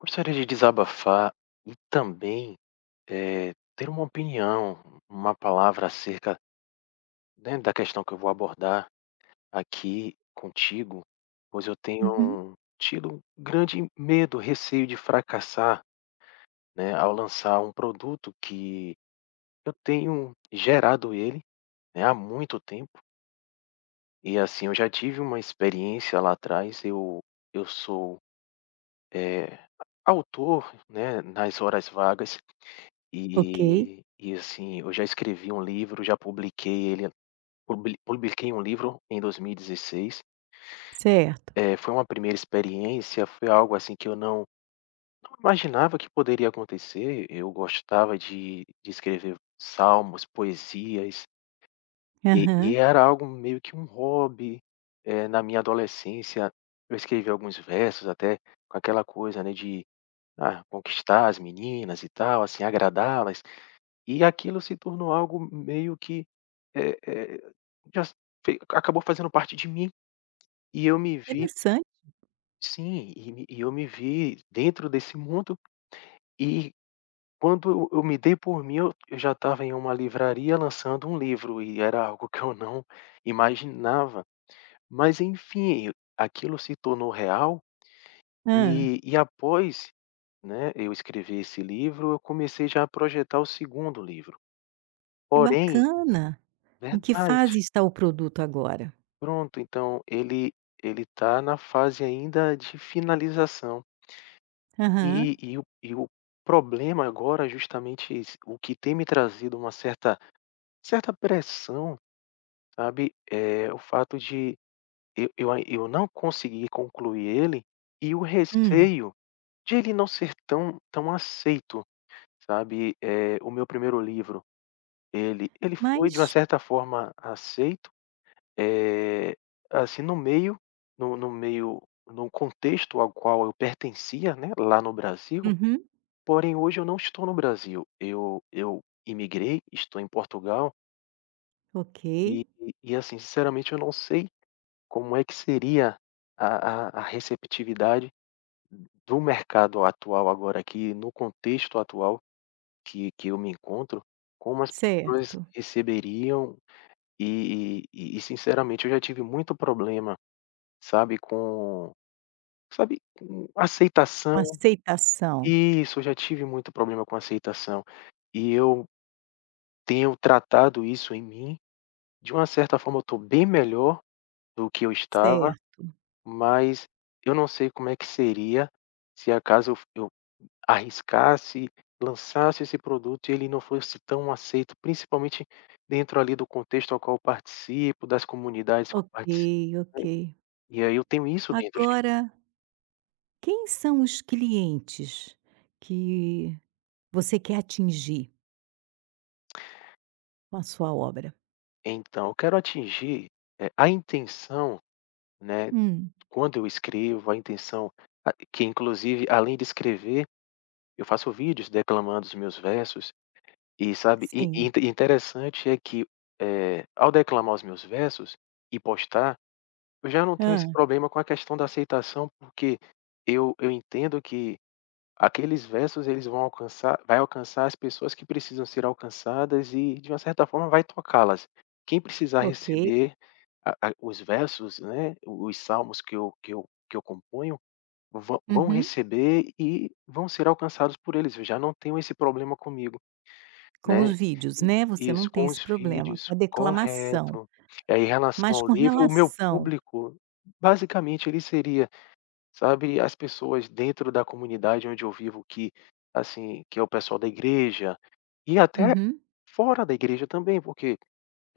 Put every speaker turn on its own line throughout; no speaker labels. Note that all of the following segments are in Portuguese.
Gostaria de desabafar e também, ter uma opinião, uma palavra acerca, né, da questão que eu vou abordar aqui contigo, pois eu
Uhum.
tenho tido um grande medo, receio de fracassar, né, ao lançar um produto que eu tenho gerado ele, né, há muito tempo. E assim, eu já tive uma experiência lá atrás, eu sou, eh, autor, né, nas horas vagas.
Ok,
E assim, eu já escrevi um livro, já publiquei ele, publiquei um livro em 2016.
certo.
Foi uma primeira experiência, foi algo assim que eu não imaginava que poderia acontecer. Eu gostava de escrever salmos, poesias, e
Aham.
era algo meio que um hobby. Na minha adolescência eu escrevi alguns versos até com aquela coisa, né, de, ah, conquistar as meninas e tal, assim, agradá-las. E aquilo se tornou algo meio que, eh eh, já fe acabou fazendo parte de mim, e eu me vi.
Interessante.
Sim, e eu me vi dentro desse mundo, e quando eu me dei por mim, eu já estava em uma livraria lançando um livro, e era algo que eu não imaginava. Mas enfim, aquilo se tornou real,
Ah.
e após, né, eu escrever esse livro, eu comecei já a projetar o segundo livro.
Que
Porém,
bacana. Em que
verdade.
fase está o produto agora?
Pronto, então ele tá na fase ainda de finalização.
Aham.
E o problema agora é justamente esse, o que tem me trazido uma certa pressão, sabe. É o fato de eu não conseguir concluir ele, e o
Hum.
receio de ele não ser tão aceito, sabe. É o meu primeiro livro, ele foi de uma
Mas
certa forma aceito. Eh, assim, no no meio no contexto ao qual eu pertencia, né, lá no Brasil,
uhum.
porém hoje eu não estou no Brasil. Eu imigrei, estou em Portugal.
Ok,
E e assim, sinceramente, eu não sei como é que seria a receptividade do mercado atual agora aqui, no contexto atual que eu me encontro, como as pessoas
certo.
receberiam. E sinceramente eu já tive muito problema, sabe, com... Sabe,
Com
aceitação,
aceitação.
isso, eu já tive muito problema com aceitação, e eu tenho tratado isso em mim. De uma certa forma eu estou bem melhor do que eu estava,
Certo.
mas eu não sei como é que seria se acaso eu arriscasse, lançasse esse produto e ele não fosse tão aceito, principalmente dentro ali do contexto ao qual eu participo, das comunidades que eu
Ok,
participo,
ok.
né, e aí eu tenho isso dentro de mim.
Agora, quem são os clientes que você quer atingir com a sua obra?
Então eu quero atingir, a intenção, né.
Hum.
Quando eu escrevo, a intenção a que, inclusive, além de escrever, eu faço vídeos declamando os meus versos, e sabe, e
Sim.
interessante é que, ao declamar os meus versos e postar, eu já não tenho
Ah.
esse problema com a questão da aceitação, porque eu entendo que aqueles versos eles vão alcançar vai alcançar as pessoas que precisam ser alcançadas e, de uma certa forma, vai tocá-las. Quem precisar
Ok.
receber a os versos, né, os salmos que eu componho, vão
Uhum.
receber e vão ser alcançados por eles, eu já não tenho esse problema comigo,
Com os
né.
vídeos,
E
né, você
isso,
não tem
com
esse
os
problema,
vídeos,
com a declamação,
correto. Em relação
mas
ao
com
livro, o meu
relação
público, basicamente ele seria, sabe, as pessoas dentro da comunidade onde eu vivo que, assim, que é o pessoal da igreja, e até
uhum,
fora da igreja também, porque,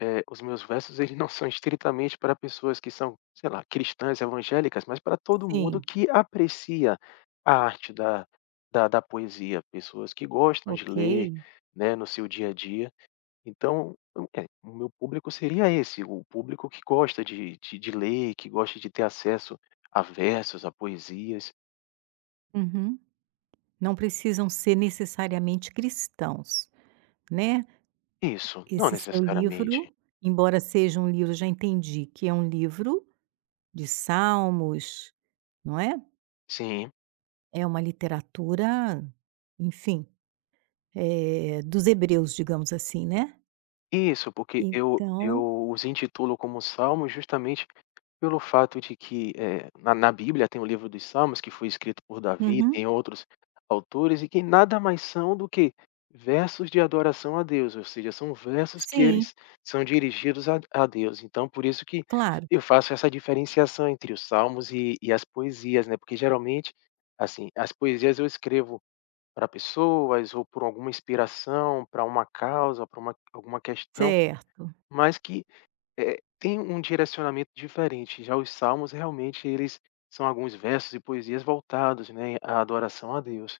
os meus versos eles não são estritamente para pessoas que são, sei lá, cristãs evangélicas, mas para todo mundo
sim,
que aprecia a arte da poesia, pessoas que gostam de
ok,
ler, né, no seu dia a dia. Então, eu- é, o meu público seria esse, o público que gosta de ler, que gosta de ter acesso a versos, a poesias.
uhum. Não precisam ser necessariamente cristãos, né.
Isso, não
Esse seu
necessariamente.
livro, embora seja um livro, já entendi que é um livro de salmos, não é,
Sim,
é uma literatura, enfim, dos hebreus, digamos assim, né.
isso, porque eu
Então
eu os intitulo como salmos justamente pelo fato de que, na Bíblia tem o livro dos Salmos, que foi escrito por Davi,
uhum,
tem outros autores, e que nada mais são do que versos de adoração a Deus, ou seja, são versos que
sim,
eles são dirigidos a Deus. Então, por isso que
claro,
eu faço essa diferenciação entre os Salmos e as poesias, né, porque geralmente, assim, as poesias eu escrevo para pessoas ou por alguma inspiração, para uma causa, para uma alguma questão,
certo.
mas que, tem um direcionamento diferente. Já os salmos, realmente, eles são alguns versos e poesias voltados, né, à adoração a Deus.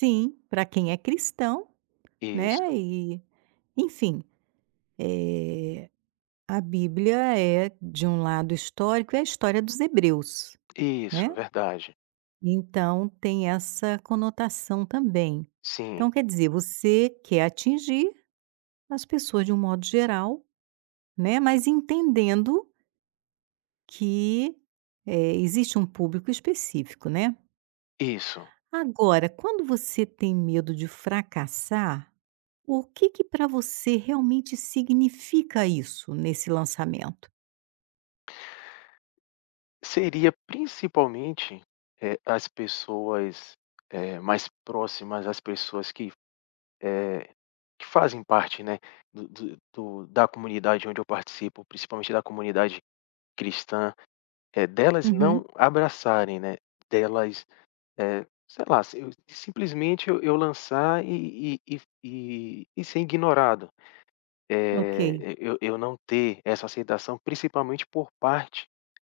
Sim, para quem é cristão,
Isso,
né, e enfim, eh, a Bíblia é, de um lado histórico, é a história dos hebreus,
isso,
né,
verdade.
então tem essa conotação também.
Sim,
Então quer dizer, você quer atingir as pessoas de um modo geral, né, mas entendendo que, existe um público específico, né.
isso.
Agora, quando você tem medo de fracassar, o que que para você realmente significa isso nesse lançamento?
Seria principalmente, as pessoas, mais próximas, as pessoas que, eh, que fazem parte, né, do da comunidade onde eu participo, principalmente da comunidade cristã, delas
Uhum,
não abraçarem, né, delas... Eh, sei lá, se eu simplesmente eu lançar e e ser ignorado.
ok,
Eu não ter essa aceitação, principalmente por parte,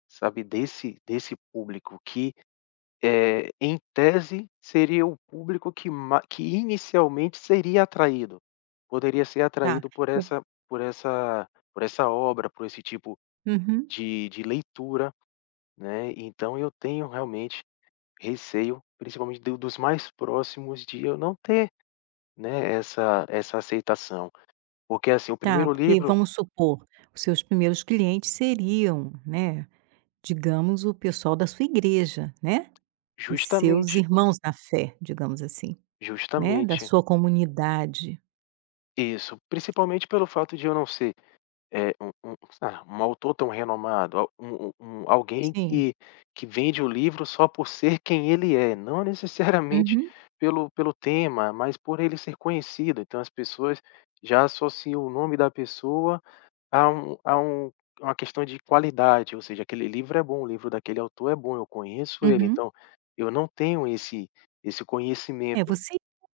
sabe, desse público que, em tese, seria o público que inicialmente seria atraído, poderia ser
tá.
atraído por
O
essa por essa obra, por esse tipo
uhum,
de leitura, né, então eu tenho realmente receio, principalmente do dos mais próximos, de eu não ter, né, essa aceitação. Porque, assim, o
tá,
primeiro
porque
livro...
vamos supor, os seus primeiros clientes seriam, né, digamos o pessoal da sua igreja, né, os seus
Justamente,
irmãos na fé, digamos assim, né, da
justamente.
sua comunidade.
Isso, principalmente pelo fato de eu não ser, é um ah, um autor tão renomado, al um um um alguém
Sim.
que vende o livro só por ser quem ele é, não necessariamente
Uhum,
pelo tema, mas por ele ser conhecido. Então as pessoas já associam o nome da pessoa... Há uma questão de qualidade, ou seja, aquele livro é bom, o livro daquele autor é bom, eu conheço ele,
uhum.
então eu não tenho esse
É,
conhecimento.
você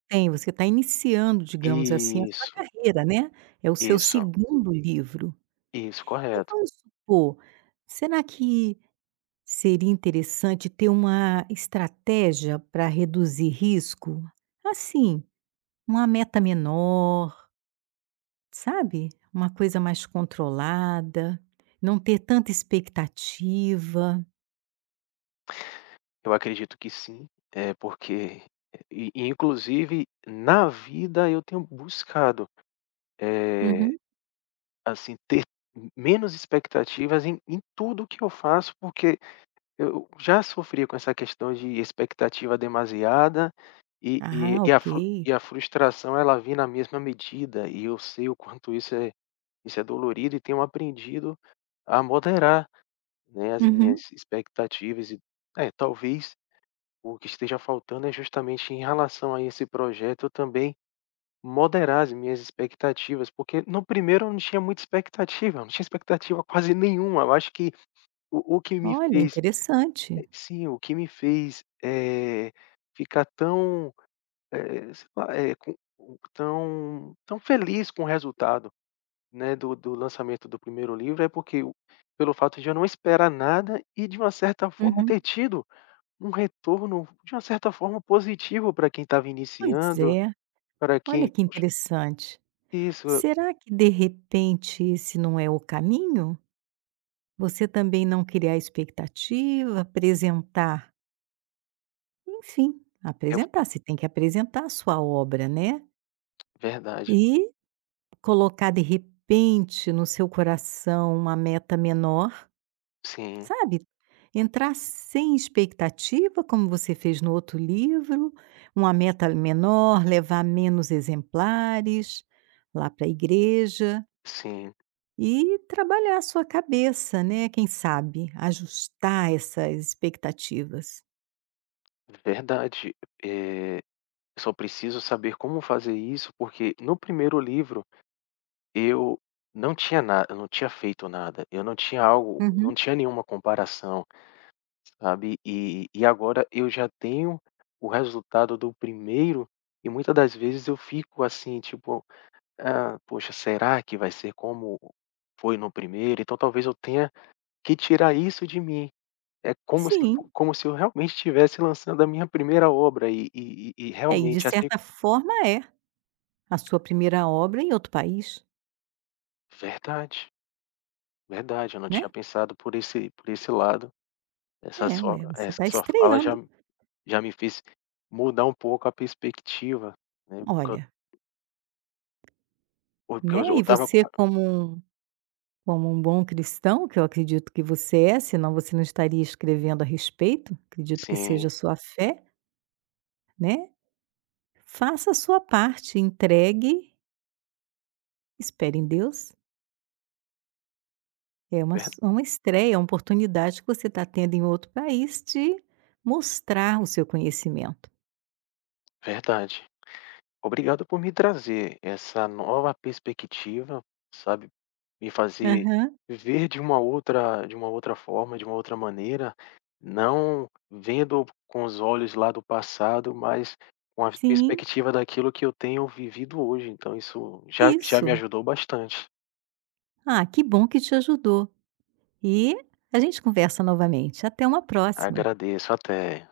tem, você está iniciando, digamos assim, a sua
Isso,
carreira, né, é o seu
isso,
segundo livro.
isso,
E
correto.
vamos supor, será que seria interessante ter uma estratégia para reduzir risco? Assim, uma meta menor, sabe? Uma coisa mais controlada, não ter tanta expectativa.
Eu acredito que sim, é porque inclusive na vida eu tenho buscado, eh,
Uhum.
assim, ter menos expectativas em tudo que eu faço, porque eu já sofria com essa questão de expectativa demasiada e e
Ah,
e
ok.
a frustração ela vinha na mesma medida, e eu sei o quanto isso é dolorido e tenho aprendido a moderar, né, as minhas
Uhum.
expectativas e é, talvez o que esteja faltando é justamente em relação a esse projeto eu também moderar as minhas expectativas, porque no primeiro eu não tinha muita expectativa, eu não tinha expectativa quase nenhuma, eu acho que o que me
Olha,
fez...
interessante.
Sim, o que me fez, ficar tão, sei lá, tão feliz com o resultado, né, do lançamento do primeiro livro, é porque eu, pelo fato de eu não esperar nada e de uma certa forma
Uhum.
ter tido um retorno, de uma certa forma, positivo para quem estava
Pois
iniciando,
é,
para
olha
quem
que
poxa...
interessante.
Isso,
Será que de repente esse não é o caminho? Você também não criar expectativa, apresentar, enfim,
é
apresentar, você tem que apresentar a sua obra, né.
verdade.
E colocar de repente no seu coração uma meta menor,
Sim,
sabe. Entrar sem expectativa, como você fez no outro livro, uma meta menor, levar menos exemplares lá para a igreja
sim,
e trabalhar a sua cabeça, né, quem sabe ajustar essas expectativas.
verdade. Eh, Só preciso saber como fazer isso, porque no primeiro livro eu não tinha nada, eu não tinha feito nada, eu não tinha algo, não
Uhum.
tinha nenhuma comparação, sabe. E agora eu já tenho o resultado do primeiro e muitas das vezes eu fico assim, tipo: "Ah, poxa, será que vai ser como foi no primeiro?". Então talvez eu tenha que tirar isso de mim. É como se fo
Sim.
como se eu realmente estivesse lançando a minha primeira obra e
É, e de
realmente assim...
certa forma é. A sua primeira obra em outro país,
Verdade, verdade, eu não tinha
né.
pensado por esse lado. Essa
É,
sua
ué, você
essa
está
sua fala já
estreando.
já me fez mudar um pouco a perspectiva, né,
Olha,
porque eu já
né,
eu
e
estava
você
com...
como um bom cristão, que eu acredito que você é, senão você não estaria escrevendo a respeito, acredito que seja
Sim,
a sua fé, né, faça a sua parte, entregue, espere em Deus. É uma
ver,
s uma estreia, é uma oportunidade que você está tendo em outro país de mostrar o seu conhecimento.
verdade. Obrigado por me trazer essa nova perspectiva, sabe, me fazer
Aham.
ver de uma outra forma, de uma outra maneira, não vendo com os olhos lá do passado, mas com a
Sim.
perspectiva daquilo que eu tenho vivido hoje, então isso já já me
Isso.
ajudou bastante.
Ah, que bom que te ajudou. E a gente conversa novamente. Até uma próxima.
Agradeço, até.